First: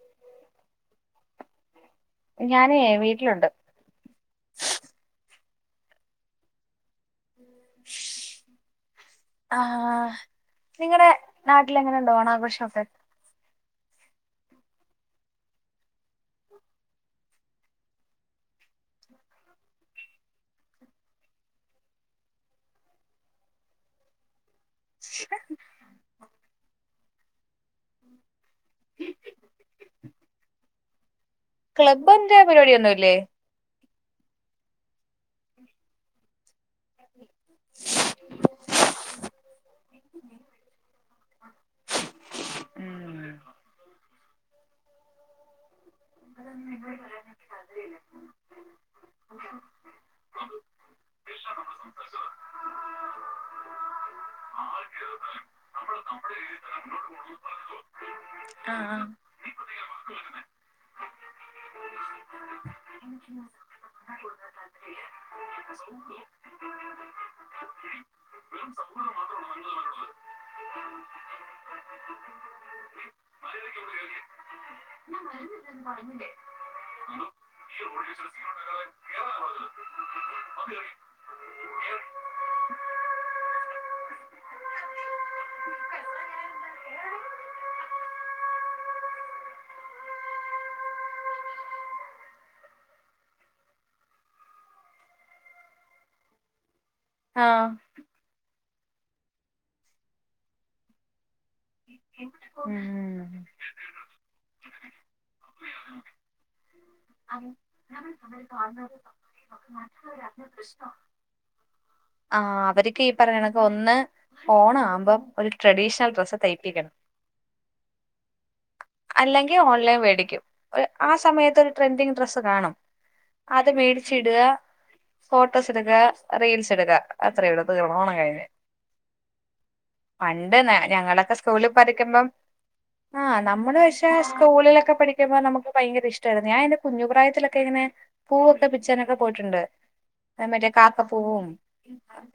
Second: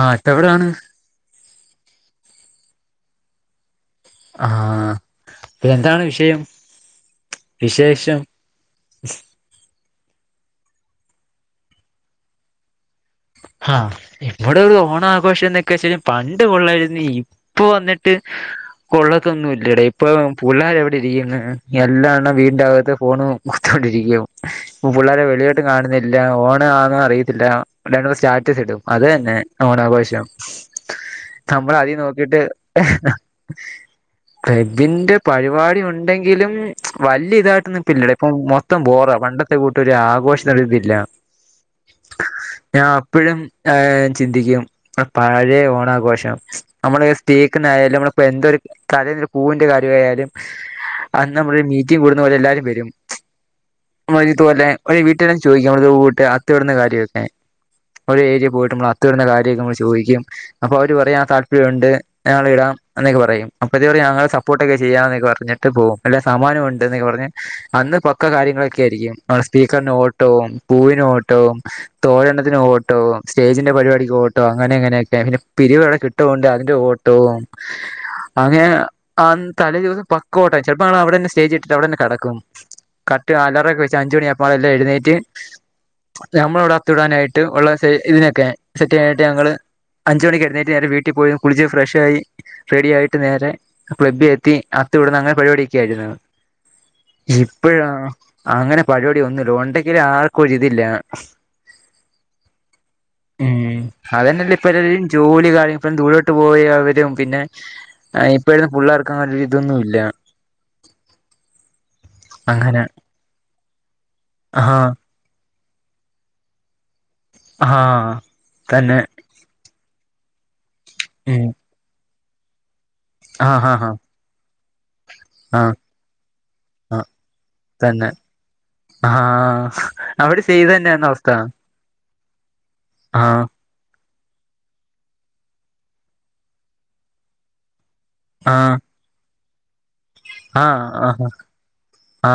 ആഹ് ഇത്ത എവിടെയാണ്? ഞാനെ വീട്ടിലുണ്ട്. ആഹ് ഇപ്പ എന്താണ് വിഷയം? വിശേഷം- ആഹ്- നിങ്ങളടെ നാട്ടില് എങ്ങനൊണ്ട് ഓണാഘോഷക്കെ? ആഹ് ഇവിടെ ഒരു ഓണാഘോഷം എന്നൊക്കെ വച്ചാൽ പണ്ട് കൊള്ളാരുന്നു ഇപ്പൊ വന്നിട്ട് കൊള്ളത്തൊന്നുമില്ലടെ ഇപ്പോ പുള്ളാര് എവിടെ ഇരിക്കുന്നു എല്ലാം എണ്ണം വീണ്ടകത്ത് ഫോണ് കുത്തോണ്ടിരിക്കും- ഇപ്പ പുള്ളരെ വെളിയോട്ട് കാണുന്നില്ല ഓ ണം ആണ് അറിയത്തില്ല സ്റ്റാറ്റസ് ഇടും അത് തന്നെ ഓണാഘോഷം നമ്മള് അതി ക്ലബ്ബിന്റെ നോക്കിട്ട് പരിപാടിയൊന്നുല്ലേ ക്ലബിന്റെ പരിപാടി ഉണ്ടെങ്കിലും വല്ല്യ ഇതായിട്ടൊന്നു ഒന്നുംഇല്ലടെ ഇപ്പൊ മൊത്തം ബോറ പണ്ടത്തെ കൂട്ട് ഒരു ആഘോഷം ഇത് ഇല്ല ഞാൻ അപ്പോഴും ആ ചിന്തിക്കും പഴയ ഓണ ഘോഷം നമ്മള് [unintelligible] നമ്മ എന്തൊരു കരയിൽ പൂവിന്റെ കാര്യമായാലും അന്ന് നമ്മള് മീറ്റിംങ് കൂടുന്ന പോലെ എല്ലാവാരും വരും നമ്മ ഇതുപോലെ ഒരു വീട്ടെല്ലാം ചോദിക്കും നമ്മൂട്ട് അത്ത ഇടുന്ന കാര്യമൊക്കെ ഒരു ഏരിയ പോയിട്ട് നമ്മള് ആഹ് അത്തമിടുന്ന കാര്യങ്ങളൊക്കെ ചോദി ചോദിക്കും അപ്പൊ അവര് പറയും ആഹ് താല്പര്യം ഉണ്ട് ഞങ്ങൾ ഇടാം എന്നൊക്കെ പറയും അപ്പോ പറയും ഞങ്ങളെ സപ്പോർട്ടൊക്കെ ചെയ്യാം എന്നൊക്കെ പറഞ്ഞിട്ട് പോകും പിന്നെ സമ്മാനം ഉണ്ട് എന്നൊക്കെ പറഞ്ഞ് അന്ന് പക്കാ കാര്യങ്ങളൊക്കെ ആയിരിക്കും സ്പീക്കറിന് ഓട്ടോവും പൂവിന് ഓട്ടവും തോരണ ത്തിനു ഓട്ടവും സ്റ്റേജിന്റെ പരിപാടിക്ക്ഓട്ടവും അങ്ങനെ അങ്ങനെയൊക്കെെ പിരിവ് ഒക്കെ കിട്ടുവോണ്ടേ അതിന്റെ ഒ ട്ടവും അങ്ങെനെ ആ തലേ ദിവസം പക്കോട്ടം ചെലപ്പോ ഞങ്ങൾ അവിടെ തന്നെ സ്റ്റേജ്കെട്ടി അവിടെ തന്നെ കിടക്കും കററ്റ് അലറൊക്കെ വെച്ച് അഞ്ച് മണി ആകുമ്പോ എല്ലാം എഴുന്നേറ്റ് നമ്മള് അവിടെ അത്തവിടാനായിട്ട് ഇട്ട് ഉള്ള ഇതിനൊക്കെ സെറ്റ് ചെയത്ട്ട് ഞങ്ങളൾ അഞ്ചുമണിക്ക് എഴുന്നേ് നേരെ വീട്ടിൽ പോയി കുളിച്ച് ഫ്രഷ് ആയി റെഡി ആയിട്ട് നേരെ ക്ലബ്ബില എത്തി അത്തമിടുന്ന അങ്ങനെ പരിപാടിയൊക്കെയാരുന്നു ആഹ് ഇപ്പഴാ അങ്ങനെ പരിപാടി ഒന്നുംല്ല ഉണ്ടെങ്കിലും ആർക്കും ഒരിത് ഇല്ല ഉം ഉം അതന്നല്ല ഇപ്പം എല്ലാരും ജോലി ആയി ഇപ്പ ദൂരോട്ട് പോയി അവരും [unintelligible] പിന്നെ ഇപ്പഴും പിള്ളേർക്ക് അങ്ങനെ ഒരു ഇതൊന്നും ഇല്ല ആഹ് അങ്ങനെ അവർക്ക് ഈ പറയ [unintelligible] ഒന്ന് ആഹ് ഓണവുമ്പോ ഒരു ട്രഡീഷണൽ ഡ്രസ് തയ്പ്പിക്കണം ആ അല്ലെങ്കിൽ ഓൺലൈൻ വേടി ക്യു ആ ഉം സമയത്ത് ഒരു ട്രെൻഡിങ് ഡ്രസ്സ് കാണും ആഹ് അത് ആഹ് ആഹ് മേടിച്ച ഇടുക ഫോട്ടോസ് ആഹ് എടുക്ക റീൽസ് എടുക്ക ആഹ് അത്രയുള്ളൂ തന്നെ ഓണം കഴിഞ്ഞു ആഹ് അവിടെ പണ്ട് ചെയ്ത് തന്നെയാണോ അവസ്ഥ ഞങ്ങളൊക്കെ സ്കൂളിൽ പഠിക്കുമ്പം ആ ആഹ് നമ്മ പക്ഷെ സ്കൂളിലൊക്കെ പഠിക്കുമ്പോ നമുക്ക് ഭയങ്കര ഇഷ്ടമായിരുന്നു ഞാൻന്റെ കുഞ്ഞുപ്രായത്തിലൊക്കെ ഇങ്ങനെ പൂവൊക്കെ ആഹ് പിച്ചാനൊക്കെ പോയിട്ടുണ്ട് മറ്റേ കാക്കപ്പൂവും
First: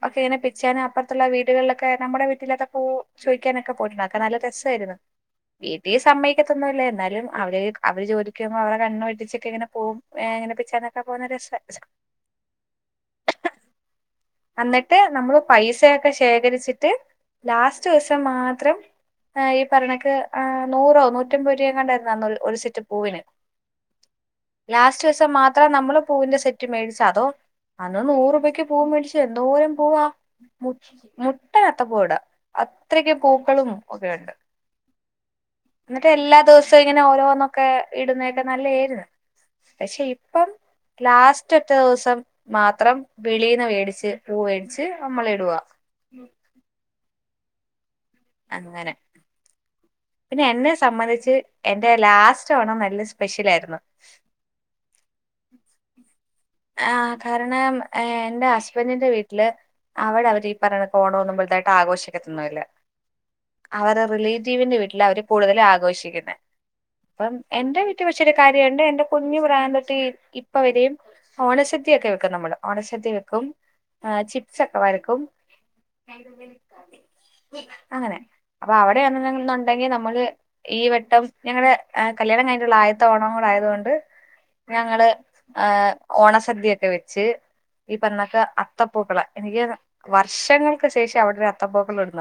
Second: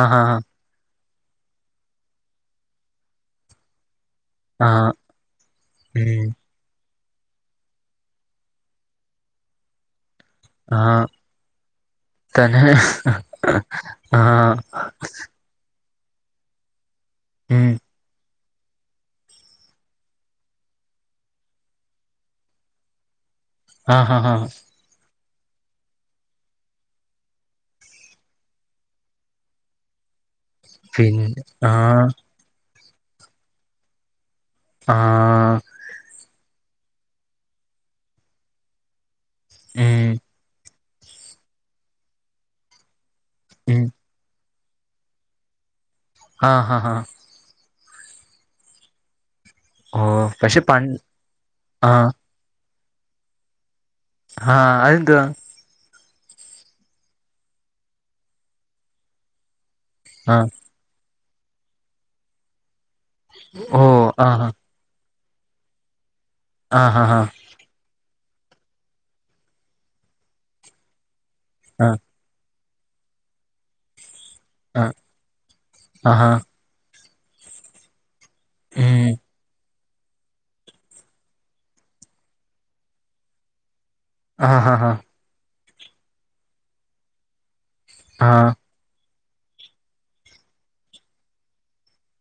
ഒക്കെ ഇങ്ങനെ പിച്ചന് അപ്പറ അടുത്തുള്ള വീടുകളിലൊക്കെ നമ്മുടെ വീട്ടിലക്ക പൂ ചോദിക്കാനൊക്കെ പോയിട്ടുണ്ട നല്ല രസമായിരുന്നു വീപീസ് സമ്മയയിക്കത്തുന്നുല്ലായിരുന്നു എ അവര് അവര് ജോലിക്കു പോകുമ്പോ അവരെ കണ്ണ് വെട്ടിച്ചൊക്കെ എങ്ങനെ പോകും ആഹ തന്നെ ആഹ ക്കെ ശേഖരിച്ചിട്ട് ലാസ്റ്റ് ദിവസം മാ ത്രം ഈ പറയണക്കെ ആ നൂറോ നൂറ്റമ്പത് രൂപഎങ്ങാണ്ടേ ആയിരുന്നു അന്ന് ഒരു സെറ്റ് പൂവിന് ആഹ് ഹഹ് ആഹ് ലാസ്റ്റ് ദിവസം മാത്രം നമ്മള് പൂവിന്റെ സെറ്റ് മേടിച്ച അതോ അന്ന് നൂറ രൂപയ്ക്ക് പൂവ മേടിച്ചു എന്തോ പൂവ പിന്നെ ആഹ ഇത്രൊക്കെ പൂക്കളും ഒക്കെയ ഉണ്ട് ആഹ എന്നിട്ട് എല്ലാ ദിവസവും ഇങ്ങനെ ഓരോന്നൊക്കെ ഇടുന്നക്കെ നല്ലതായിരുന്നു പക്ഷെ ഉം ഇപ്പം ലാസ്റ്റ് ഒറ്റ ദിവസം മാത്രം വെളീന്ന് ഉം വേടിച്ച് പൂവ ച് അമ്മള് ഇടുവാ ആഹ് ഹഹ ഹഹ അങ്ങനെ ഓ പിന്നെ പക്ഷെ പ എന്നെ സംബന്ധിച്ച് ആ എന്റെ ലാസ്റ്റ് ഓണം നല്ല സ്പെഷ്യലായിരുന്നു ആ അതെന്തുവാ ആ കാരണം എന്റെ ഹസ്ബൻറിന്റെ വീട്ടില് അവവിടെ ആ അവര് ീ പറഞ്ഞ കോണമന്നും തായിട്ട് ആഘോഷിക്കന്നില്ല ഓ അവർ ആഹാ റിലേറ്റീവിന്റെ വീട്ടിൽ അവര് കൂടുതൽ ആഘോഷിക്കുന്നത് ആഹാഹാ അപ്പം എന്റെറെ വട്ട ഒ വച്ചൊരു കാര്യണ്ട് എന്റെ കുഞ്ഞു പ്രാന് തിട്ട് ഇപ്പ വരെയും ആ ഓണശദ്ധി ഒക്കെ വെക്കാം നമ്മള് അടച്ചത്തിക്കും ആ ചിപ്സ്ക്കെ ആ വരക്കും ആഹാ അങ്ങനെ അപ്പൊ അവിടെ ഉം അങ്ങെല ഉണ്ടെങ്കിൽ നമ്മള് ഈ വെട്ടം ഞങ്ങളുടെ കല്യാണം കഴിഞ്ഞട്ടുള്ള ആയത്ത ഓണം കൂടെ ആയതുകൊണ്ട് ആഹ ആഹ് ആഹ ഞങ്ങള് ആഹ് ഓണസദ്യ ഒക്കെ വെച്ച് ഈ ആ പറണൊക്കെ അത്തപ്പൂക്കളെ എനിക്ക് വർഷങ്ങൾക്ക് ശേഷം അവിടെ അത്തപോക്കൾണ്ട്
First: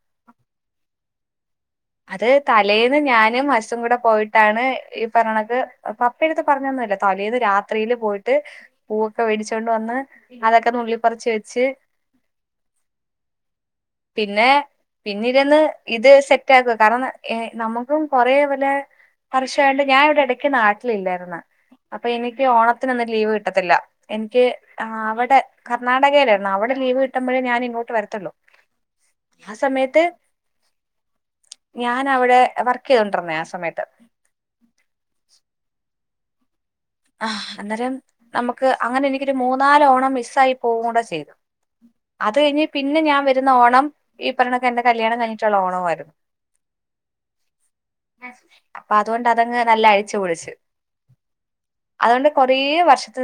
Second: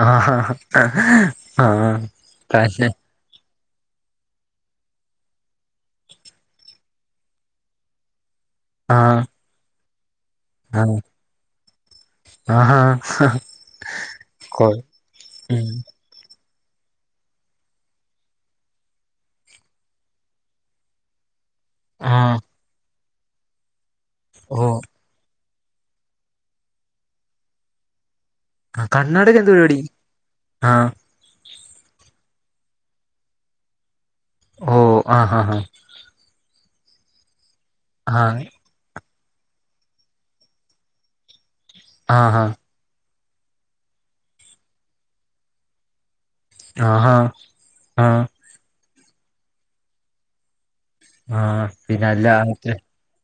ആഹ അത് ആഹ നെ തലേന്ന് ഞാനും ഹസും കൂടെ പോയിട്ടാണ് ഈ പറഞ്ഞണത് എടുത്ത് പറഞ്ഞൊന്നുമല്ല തലേന്ന് രാത്രിയിൽ പോയിട്ട് ട്ട് ആ പൂവൊക്കെ വേടിച്ചോണ്ട് വന്ന് അതകെ ആ നുള്ളി പറിച്ച് വെച്ച് ആഹാ പിന്നെ കൊ പിന്നീരുന്ന് ഉം ഇത് സെ തറ്റക്കുക കാരണം നമുക്കും കുറേപലെ പർശണ്ട് ഞാൻ ഇവിടെ ഇടയ്ക്ക് നാട്ടിലില്ലായിന്ന് അപ്പൊ ആ എനിക്ക് ഓണ ലീവ് കിട്ടത്തില്ല എനിക്ക് ഓ ആ അവിടെ കർണാടകയിലായിരുന്നു അവിടെ ലീവ്കിട്ടുമ്പഴേ ഞാൻ ഇങ്ങോട്ട് വരത്തല്ലു ആ കണ്ണാടക എന്ത് പരിപാടി ആഹ ഞാൻ അവിടെ വർക്ക് ചെയ്തൊണ്ടിരന്നേ ആ സമയത്ത് ഓ അ ഹ ഹ [unintelligible] അന്നേരം ആഹ് നമുക്ക് അങ്ങനെ എനിക്ക് ഒരു മൂന്നാലോണം മിസ്സായി പോകൂടെ ചെയ്ത് അത് ആഹ് കഴിഞ്ഞ് പിന്നെ ഞാൻ വെ [unintelligible] ഓണം ഈ പറഞ്ഞൊക്ക് എന്റെ കല്യാണം കഴിഞ്ഞിട്ടുള്ള ഓണമായിരുന്നു ആഹാ അ അപ്പൊ അതുകൊണ്ട് അതങ്ങ് നല്ല അഴിച്ചു പൊളിച്ചു ആഹ് പിന്നെ അല്ല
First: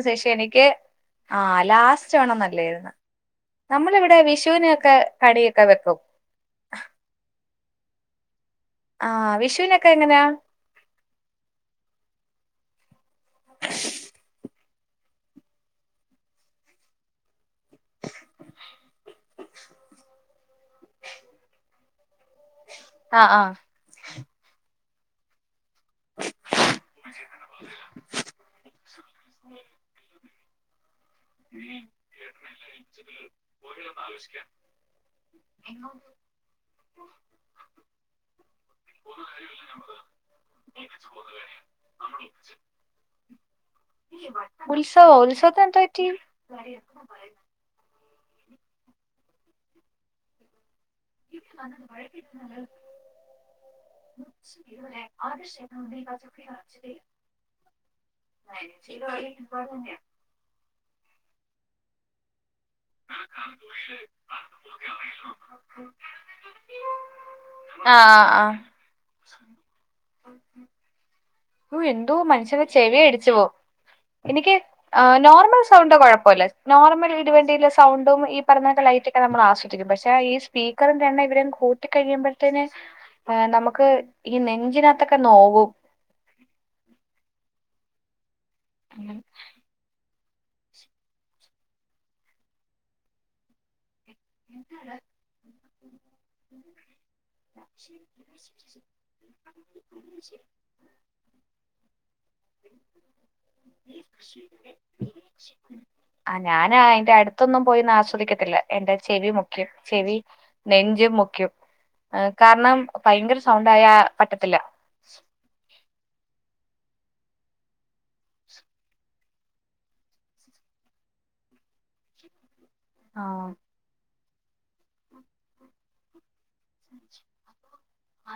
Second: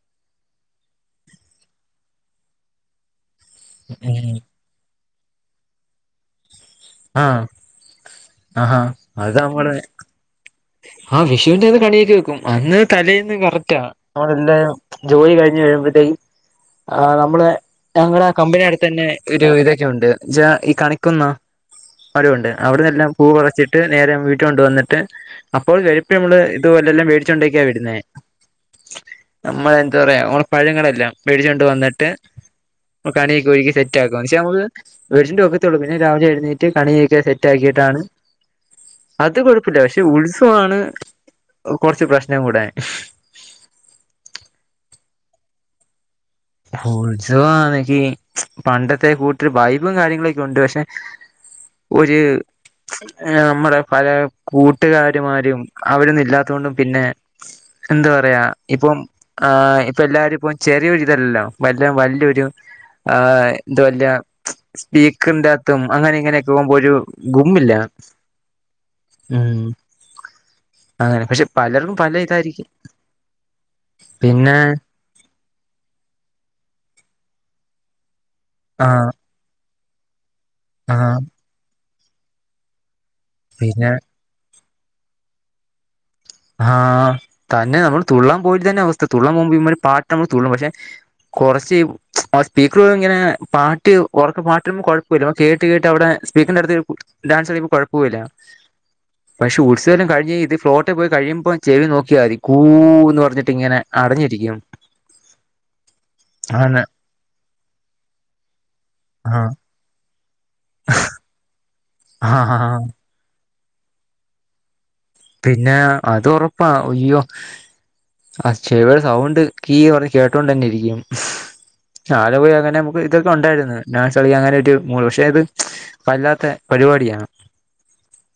ശേഷം എനിക്ക് ആഹ് ലാസ്റ്റ് ഓണം നല്ലായിന്ന് നമ്മളിവിടെ ഉം വിഷുവിനൊക്കെ കടിയൊക്കെ വെക്കും ആഹ് ആഹാ ആഹ് വിഷുവിനൊക്കെ എങ്ങനെയാ ആഹ് വിഷുവിന്റെ അന്ന് കണിയൊക്ക വെക്കും അന്ന് തലേന്ന് കറക്റ്റാ [unintelligible] എല്ലാ ജോലി കഴിഞ്ഞ് കഴിയുമ്പോത്തേക്ക് ആഹ് നമ്മള് ഞങ്ങളുടെ ആ കമ്പനി അടുത്ത് തന്നെ ഒരു ഇതൊക്കെ ഉണ്ട് ഈ കണിക്കൊന്ന മരവുണ്ട് അവിടന്നെല്ലാം പൂ ആഹ് ആഹ് പറിച്ചിട്ട് നേര വി [unintelligible] വന്നിട്ട് അപ്പോൾ [unintelligible] നമ്മള് ഇത് വെല്ലല്ലാം മേടിച്ചൊണ്ടക്കാണ് വരുന്നേ നമ്മള് എന്താ പറയാ പഴങ്ങളെല്ലാം വേടിചോണ്ട് വന്നിട്ട് കണിയൊക്കെ ഒരുക്കി സെറ്റ് ആക്കുന്ന് പഷെ നമ്മക്ക് വെടിച്ചിണ്ട് വെക്കത്തോളൂ പിന്നെ രാവിലെ എഴുന്നേറ്റ് കണിയൊക്കെ സെറ്റ് ആക്കിയിട്ടാണ് അത് കുഴപ്പില്ല പക്ഷെ ഉത്സ ആണ് കുറച്ച് പ്രശ്നം കൂടെ [unintelligible] [inaudible] ഉത്സവമാണെങ്കിൽ പണ്ടത്തെ കൂട്ടരു ബൈബിളും കാര്യങ്ങളൊക്കെ ഉണ്ട് പക്ഷെ ഒരു നമ്മുടെ പല കൂട്ടുകാരുമാരും അവിരുന്ന് ഇല്ലാത്തുകൊണ്ടും പിന്നെ എന്ത് പറയാ ഇപ്പം ആഹ് ഇപ്പൊ എല്ലാരും ഇപ്പം ചെറിയൊരു വല്ല വല്യൊരു ആഹ് ഇതുവല്ല സ്വീകറിൻ്റാത്തും അങ്ങനെ ഇങ്ങനെയക്കെ പോകുമ്പ ഒരു ഗുമ്മില്ല ഉം അങ്ങനെ പക്ഷെ [inaudible] ഓ പലർക്കും പല എന്തോ മനുഷ്യനെ ഇതായിരിക്കും ചെവിയടിച്ചു പോവും എനിക്ക് പിന്നെ ആ നോർമൽ സൗണ്ട് കൊഴ പ്പല്ല നോർമൽ ഇടി വണ്ടിയിലെ സൗണ്ടും ഇ പ്പറഞൊക്കെ ആഹ് ലൈറ്റൊക്കെ നമ്മൾ ആസ്വ ദിക്കും പക്ഷേ ഈ സ് പീക്കറിന്റെ ആഹ് എണ്ണം ഇവരങ്ങ് കൂ ട്ടി കഴിയുമ്പഴ്ത്തേനെ നമുക്ക് പിന്നെ ഈ നെഞ്ച് ഇതിനകത്തൊക്കെ നോവും ആ തന്നെ നമ്മൾ തുള്ളാം പോയിട്ട് തന്നെ അവസ്ഥ തുള്ളാൻ പോവുമ്പ ഇമ്മാരി പാ നമ്മള് തുള്ളു പക്ഷെ കൊറച്ച് സ്പീക്കറ് ഇങ്ങനെ പാ ട്ടു ഒറക്കെ പാട്ടും കൊഴപ്പില്ല കേട്ട് കേട്ട് അവടെ സ്പീക്കറിന്റ അടുത്ത് ഡാൻസ് കഴിയുമ്പോ കൊഴപ്പൂല്ല പക്ഷെ ഉത്സവെല്ലാം കഴിഞ്ഞ് ഇത് ഫ്ലോ കഴിയുമ്പോ ചെവി നോക്കിയാൽ മതി കൂന്ന് പറഞ്ഞിട്ട് ഇങ്ങനെ അടഞ്ഞിരിക്കും ആണ് ഇല്ല എന്റെ ചെവി ആഹ് മുഖ്യം ചെവി നെഞ്ച് മുഖ്യം ആ ആഹ് കാരണം ഭയങ്കര ശ് സൗണ്ടായ പറ്റത്തില്ല പിന്നെ അത് ഉറപ്പാ അയ്യോ ആ ചെവിയുടെ സൗണ്ട് കീന്ന് കേട്ടോണ്ട് തന്നെ ഇരിക്കും [unintelligible] നമുക്ക് ആ. ഇതൊക്കെ ഉണ്ടായിരുന്നു നാസ്- കളി അങ്ങനോരു മൂള് പക്ഷേ അത് വല്ലാത്ത പരിപാടിയാണ് [inaudible]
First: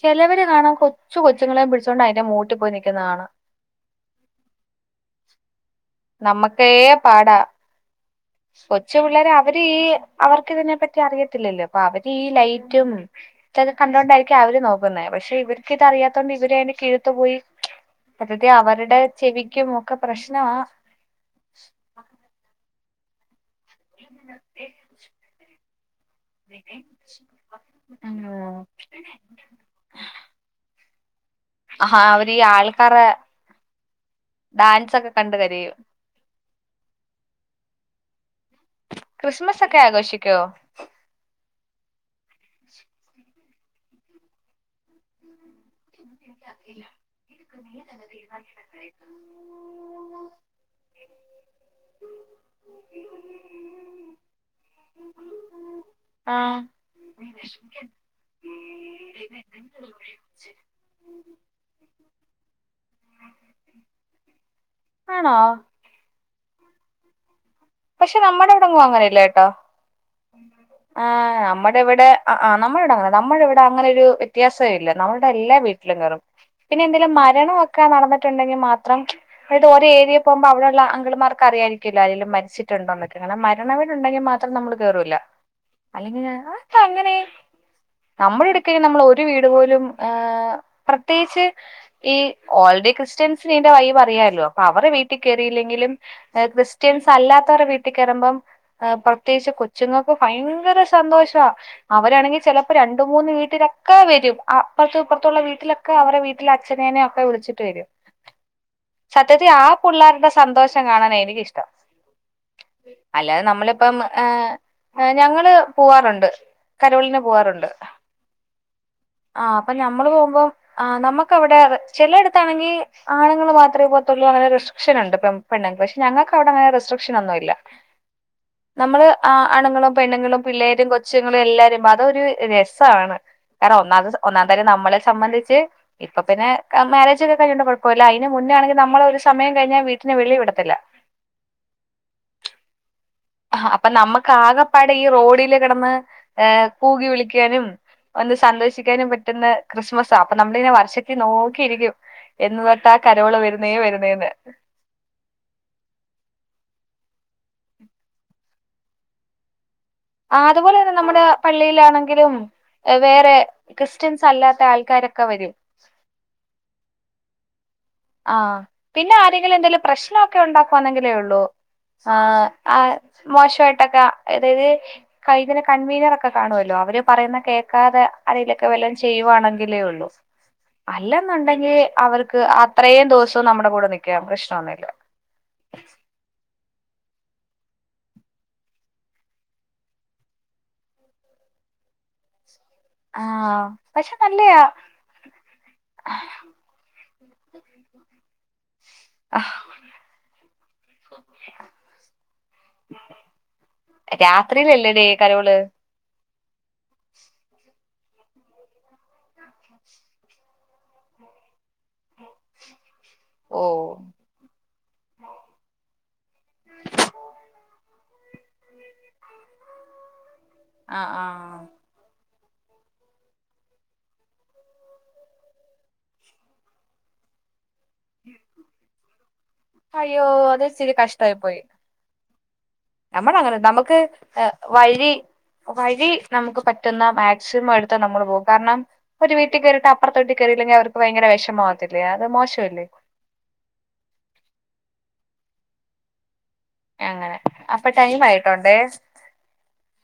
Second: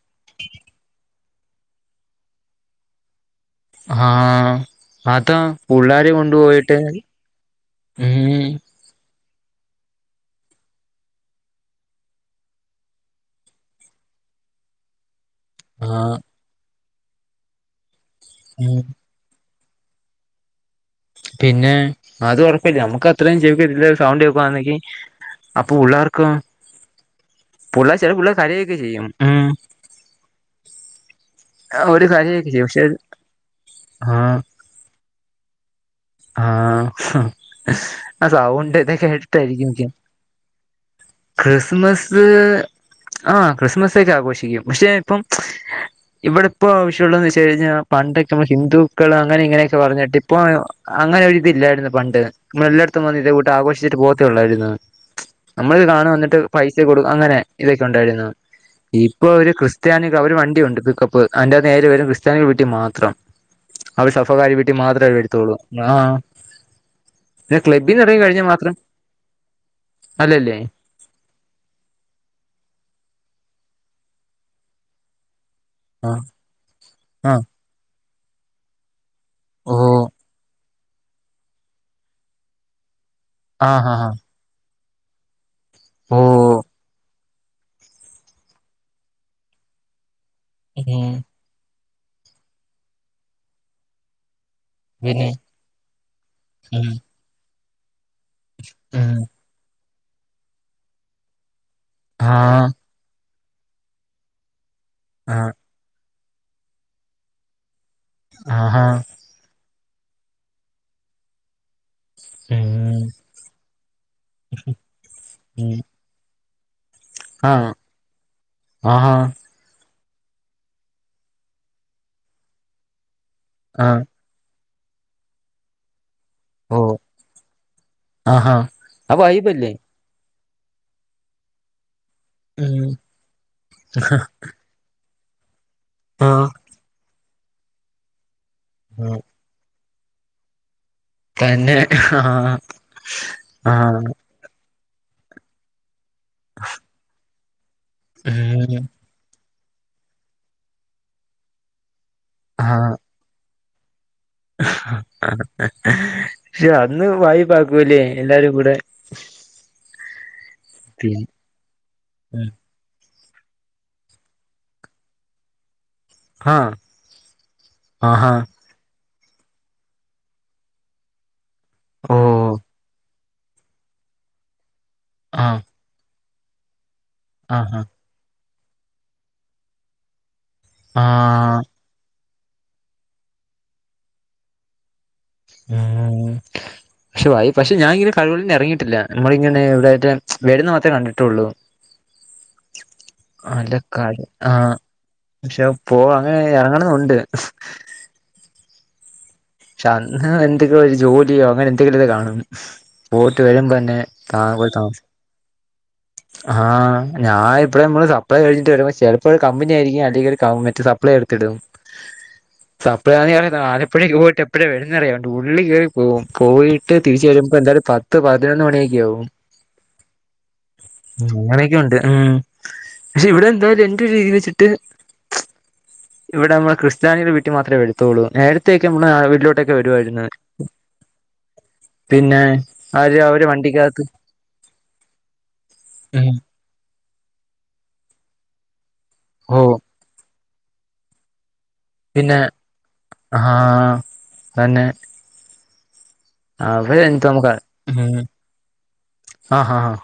ചിലവര് കാണാൻ കൊച്ചു കൊച്ചുങ്ങളേം പിടിച്ചുകൊണ്ട് അതിന്റെ മൂട്ടിൽ പോയി നിക്കുന്ന കാണാം ആഹ് അതാ പുള്ളാരെ നമ്മക്കേ കൊണ്ടുപോയിട്ട് പാടാ ഉം കൊച്ചു പിള്ളേരെ അ അവര് ഈ അവർക്ക് ഇതിനെപ്പറ്റി അറിയത്തില്ലല്ലോ അപ്പൊ അവര് ഈ ലൈറ്റും ഇതൊക്കെ കണ്ടൊണ്ടായിരിക്കും അവര് നോക്കുന്നെ പക്ഷേ ഇവർക്ക്‌ ആഹ് ഇതറിയാത്തോണ്ട് ഇവര് അതിന് കീഴ് ത്ത പോയി [unintelligible] ഉം അവരുടെ ചെവി ക്കെ മൊക്കെ പ്രശ്നമാ പിന്നെ അത് പറ പ്പല്ല്യ നമുക്ക്‌ അത്രയും [unintelligible] സൗണ്ട് കേക്കുവാണെങ്കി അപ്പൊ ഉള്ളാർ പിള്ളേർ കരയൊക്കെ ചെയ്യും ആ അ ഒരു കാര്യവുല്ല്യ പക്ഷേ ആ ഡാൻസ് ഒക്കെ കണ്ട് കരയും ആ ആ സൗണ്ട് ഇതൊക്കെ ക്രിസ്മസ് ഇഷ്ടായിരിക്കും ഒക്കെ മി ആഘോഷിക്കോ ക്രിസ്മസ് സ് ആ ക്രിസ്മസ് ഒക്കെ ആഘോഷിക്കും പക്ഷെ ഇപ്പം ഇവിടെ ഇപ്പോ ആവശ്യമുള്ള ന്ന് വെച്ച് കഴിഞ്ഞാ പണ്ടൊക്കെ നമ്മ ഹിന്ദുക്കള് അങ്ങനെ ഇങ്ങനെയൊക്കെ പറഞ്ഞിട്ട് ഇപ്പൊ അങ്ങനെ ഒരിതി ഇല്ലായിരുന്നു പണ്ട് നമ്മൾ എല്ലായിടത്തും വന്ന് ഇതേ കൂട്ട് ആഘോഷിച്ചിട്ട പോകത്തൊള്ളായിരുന്നു നമ്മളിത് കാണാൻ വന്നിട്ട് ആഹ് പൈസ കൊടു അങ്ങനെ ഇതൊക്കെ ഉണ്ടായിരുന്നു ഇപ്പൊ ഒരു ക്രിസ്ത്യാനി അവര് വണ്ടിയുണ്ട് പ്പ് അയ്ന്റെ നേരെ വരും ക്രിസ്ത്യാനികൾ വീട്ടി മാത്രം അവടെ സഫകാരി വീട്ടി മാത്രേ ആണോ വരുത്തുള്ളൂ ആ അ പക്ഷെ നമ്മുടെ ഇവിടെങ്ങും അങ്ങനെല്ലേ കേട്ടോ അല്ലല്ലേ ആ നമ്മുടെ ഇവിടെ നമ്മടെവിടെങ്ങനെ നമ്മൾ ഇവിടെ അങ്ങനെ ഒരു വ്യത്യാസ വേ ഇല്ല നമ്മുടെ എല്ലാ വീട്ടിലും ആ കേറും പിന്നെ എന്തേലും ആ മരണം ഒക്കെ നടന്നി ട്ടുണ്ടെങ്കിൽ മാത്രം അതായത് ഓ ഒരേരിയ പോകുമ്പോ അവിടെ ല്ല അങ്കിള്മാർക്ക് അറിയായിരിക്കല്ലോ ആരേല്ലും മരിച്ചി ട്ടുണ്ടോന്ന് [unintelligible] ആ മരണ ആ വീടുണ്ടെങ്കിൽ മാത്രം നമ്മള് കേറൂല്ല ഓ അല്ലെങ്കി [unintelligible] അതെത്താ അങ്ങനെ നമ്മൾ എടുക്ക നമ്മൾ ഒരു വീട് പോലും [unintelligible] ഉം പ്രത്യേകിച്ച് ഈ ഓൾഡി ക്രിസ്ത്യൻസിനീന്റെ വൈബ് അറിയാല്ലോ അ അവരെ വീട്ടിൽ പിന്നെ കേറിയില്ലെങ്കിലും ഉം ക്രിസ്ത്യൻസ് അല്ലാ ത്തവര്ടെ വീട്ടി കേറുമ്പം ഉം പ്രത്യേകിച്ച് കു ച്ചുങ്ങക്ക് ഭയങ്കര സന്തോഷ വാ ആ അവരാണെങ്കിൽ ചിലപ്പോ രണ്ട് മൂന്ന് വീ ട്ടിലൊക്കെ വരും ആ അപ്പൊർത്തും ആ ഇപ്പർത്തുള്ള വീട്ടിലൊക്കെ അവരെ വി ട്ടിൽ അച്ഛനെന്യോ ഒക്കെ വിളിച്ചിട്ട് വരും ആഹാ സത്യത്തി ആ പിള്ളേരുടെ സന്തോഷം കാണാനാ എനിക്കിഷ്ടം ഉം അല്ലാതെ നമ്മളിപ്പം ഏ ഞങ്ങള് ഉം പൂവാറുണ്ട് കരോളിന് ആ പോകാറുണ്ട് ആഹാ ആ അപ്പം ഞ നമ്മള് പോകുമ്പം ആ നമുക്ക അവിടെ ചെില ടുത്താണെങ്കി ആണുങ്ങ മാത്രെ ആ പോത്തുള്ളൂ അങ്ങ [unintelligible] [unintelligible] പക്ഷെ ഞങ്ങക്ക് ഓ ആഹാ ആ [unintelligible] വൈബല്ലേ ങ്ങളും പിള്ളേരും കൊച്ചുങ്ങളും എല്ലാരും അ ഒരു ഉം രസമാണ് കാരണം ഒന്നാമത് ഒന്നാം തരം നമ്മള് സംബന്ധിച്ച് ഇപ്പൊ ആ പിന്നെ [unintelligible] [unintelligible] കുഴപ്പെല്ല അയ്ന് മുന്നാണെങ്കി നമ്മളൊരു സമയം കഴിഞ്ഞാ വെ നെ വെളി വിടത്തില്ല തന്നെ ആ ആ പാടെ ഈ റോഡിൽ കിടന്ന് കൂകി വിളിക്കാനും ഒന്ന് ഉം സന്തോഷിക്കാനും പറ്റ്ന്ന ക്രിസ്മസ അപ്പ നമ്മളിങ്ങനെ വർഷത്തി നോക്കിയിരിക്കും എന്ന് തൊട്ടാ കരോള് വര് നീ വര് ആ പക്ഷെ അന്ന് വായ്പാക്കൂല്ലേ എല്ലാരും കൂടെ ആ അതുപോലെ തന്നെ നമ്മ്ടെ പള്ളിയിലാണെങ്കിലും വേറെ ക്രിസ്ത്യൻസ് അല്ലാത്ത ആൾക്കാരൊക്കെ വരും ആ അ ആ ആഹ് പിന്നെ ആരെങ്കിലും എന്തേങ്കിലും പ്രശ്നമൊക്കെ ഉണ്ടാക്കുന്നെങ്കിലേ ഉള്ളൂ ആ ഓ ആ മോശമായിട്ടൊക്കെ തായത് ആ കൈത കൺവീനറക്കെ കാണുവല്ലോ അവര് പറയുന്നെ ആഹാ കേക്കാതെ [unintelligible] ക്കെ വല്ലാം ചെയ്യുവാണെങ്കിലേ ഒള്ളൂ ആ അല്ലെന്നുണ്ടെങ്കി അവർ ക്ക് അ ത്രയും ദിവസും നമ്മുടെ കൂടെ നിൽക്കാം പ്രശ്നൊന്നുഇല്ല ഉം പക്ഷെ വായി പക്ഷെ ഞാന ഇങ്ങനെ കഴിവുകളന്നും ഇറങ്ങിയിട്ടില്ല നമ്മളിങ്ങനെ ഇവിടട്ട് വരുന്ന മാത്രേ കണ്ടിട്ടൊള്ളു ആഹ് പക്ഷെ അലക്കായ് ആ നല്ലയാ പക്ഷെ പോ അങ്ങനെ ഇറങ്ങണെന്നുണ്ട് ആഹ്, ക്ഷെ അന്ന് എന്തെങ്കിലോര് ജോലിയോ അങ്ങനെ എന്തെങ്കിലും ഇത് കാണും പോയിട്ട് വരുമ്പോ തന്നെ താ താമസ് രാത്രിയിലല്ലേടേ കരോള് ആ ഞാൻ ഇപ്പഴമ്മള് സപ്ലൈ കഴ്ഞ്ഞിട്ട് വരുമ്പോ ചെലപ്പോ ഒരു കമ്പനി ആയിരിക്കും അല്ലെങ്കിൽ മറ്റേ സപ്ലൈ എടുത്തിടും [unintelligible] ഓ ന്നാറിയണ്ട് ഉരുളി കേ പോവും പോയീട്ട് തിരിച്ച് വരുമ്പ എന്തായാലും പത്ത് പതിനൊന്ന് മണിയൊക്കെ ആവും ആഹ് ആഹ് അങ്ങനെയൊക്കെ ഉണ്ട് ഉം പക്ഷെ ഇവിടെ എന്തായാലും എന്റെ ഒര രീതി വെച്ചിട്ട് ഇവിടെ നമ്മള് ക്രിസ്ത്യാനിടെ വീട്ടിൽ മാത്രമേ വരൂ ത്തോളൂ നേരത്തേക്കെ വീട്ടില അയ്യോ അതെ സിരി കഷ്ട ആയിപ്പോയി പിന്നെ അവര് നമ്മുടെ അവര് അങ്ങനെ നമുക്ക് വണ്ടിക്കകത്ത് വഴി വഴി ഉം നമുക്ക് പറ്റുന്ന മാക്സിമം എടുത്താൽ നമ്മള് പോകും കാരണം ഒരു ഓ വീട്ടേക്ക് വട്ട് അപ്പുത്തോട്ട് കേറില്ലെങ്കി അവർക്ക് ഭയങ്കര വിഷമാവും പിന്നെ ആഹ തന്നെ ആഹ ഭയ അങ്ങനെ എന്തമക്ക അപ്പൊ ടൈം ആയിട്ടുണ്ടേ ആഹ ഹഹ ആഹ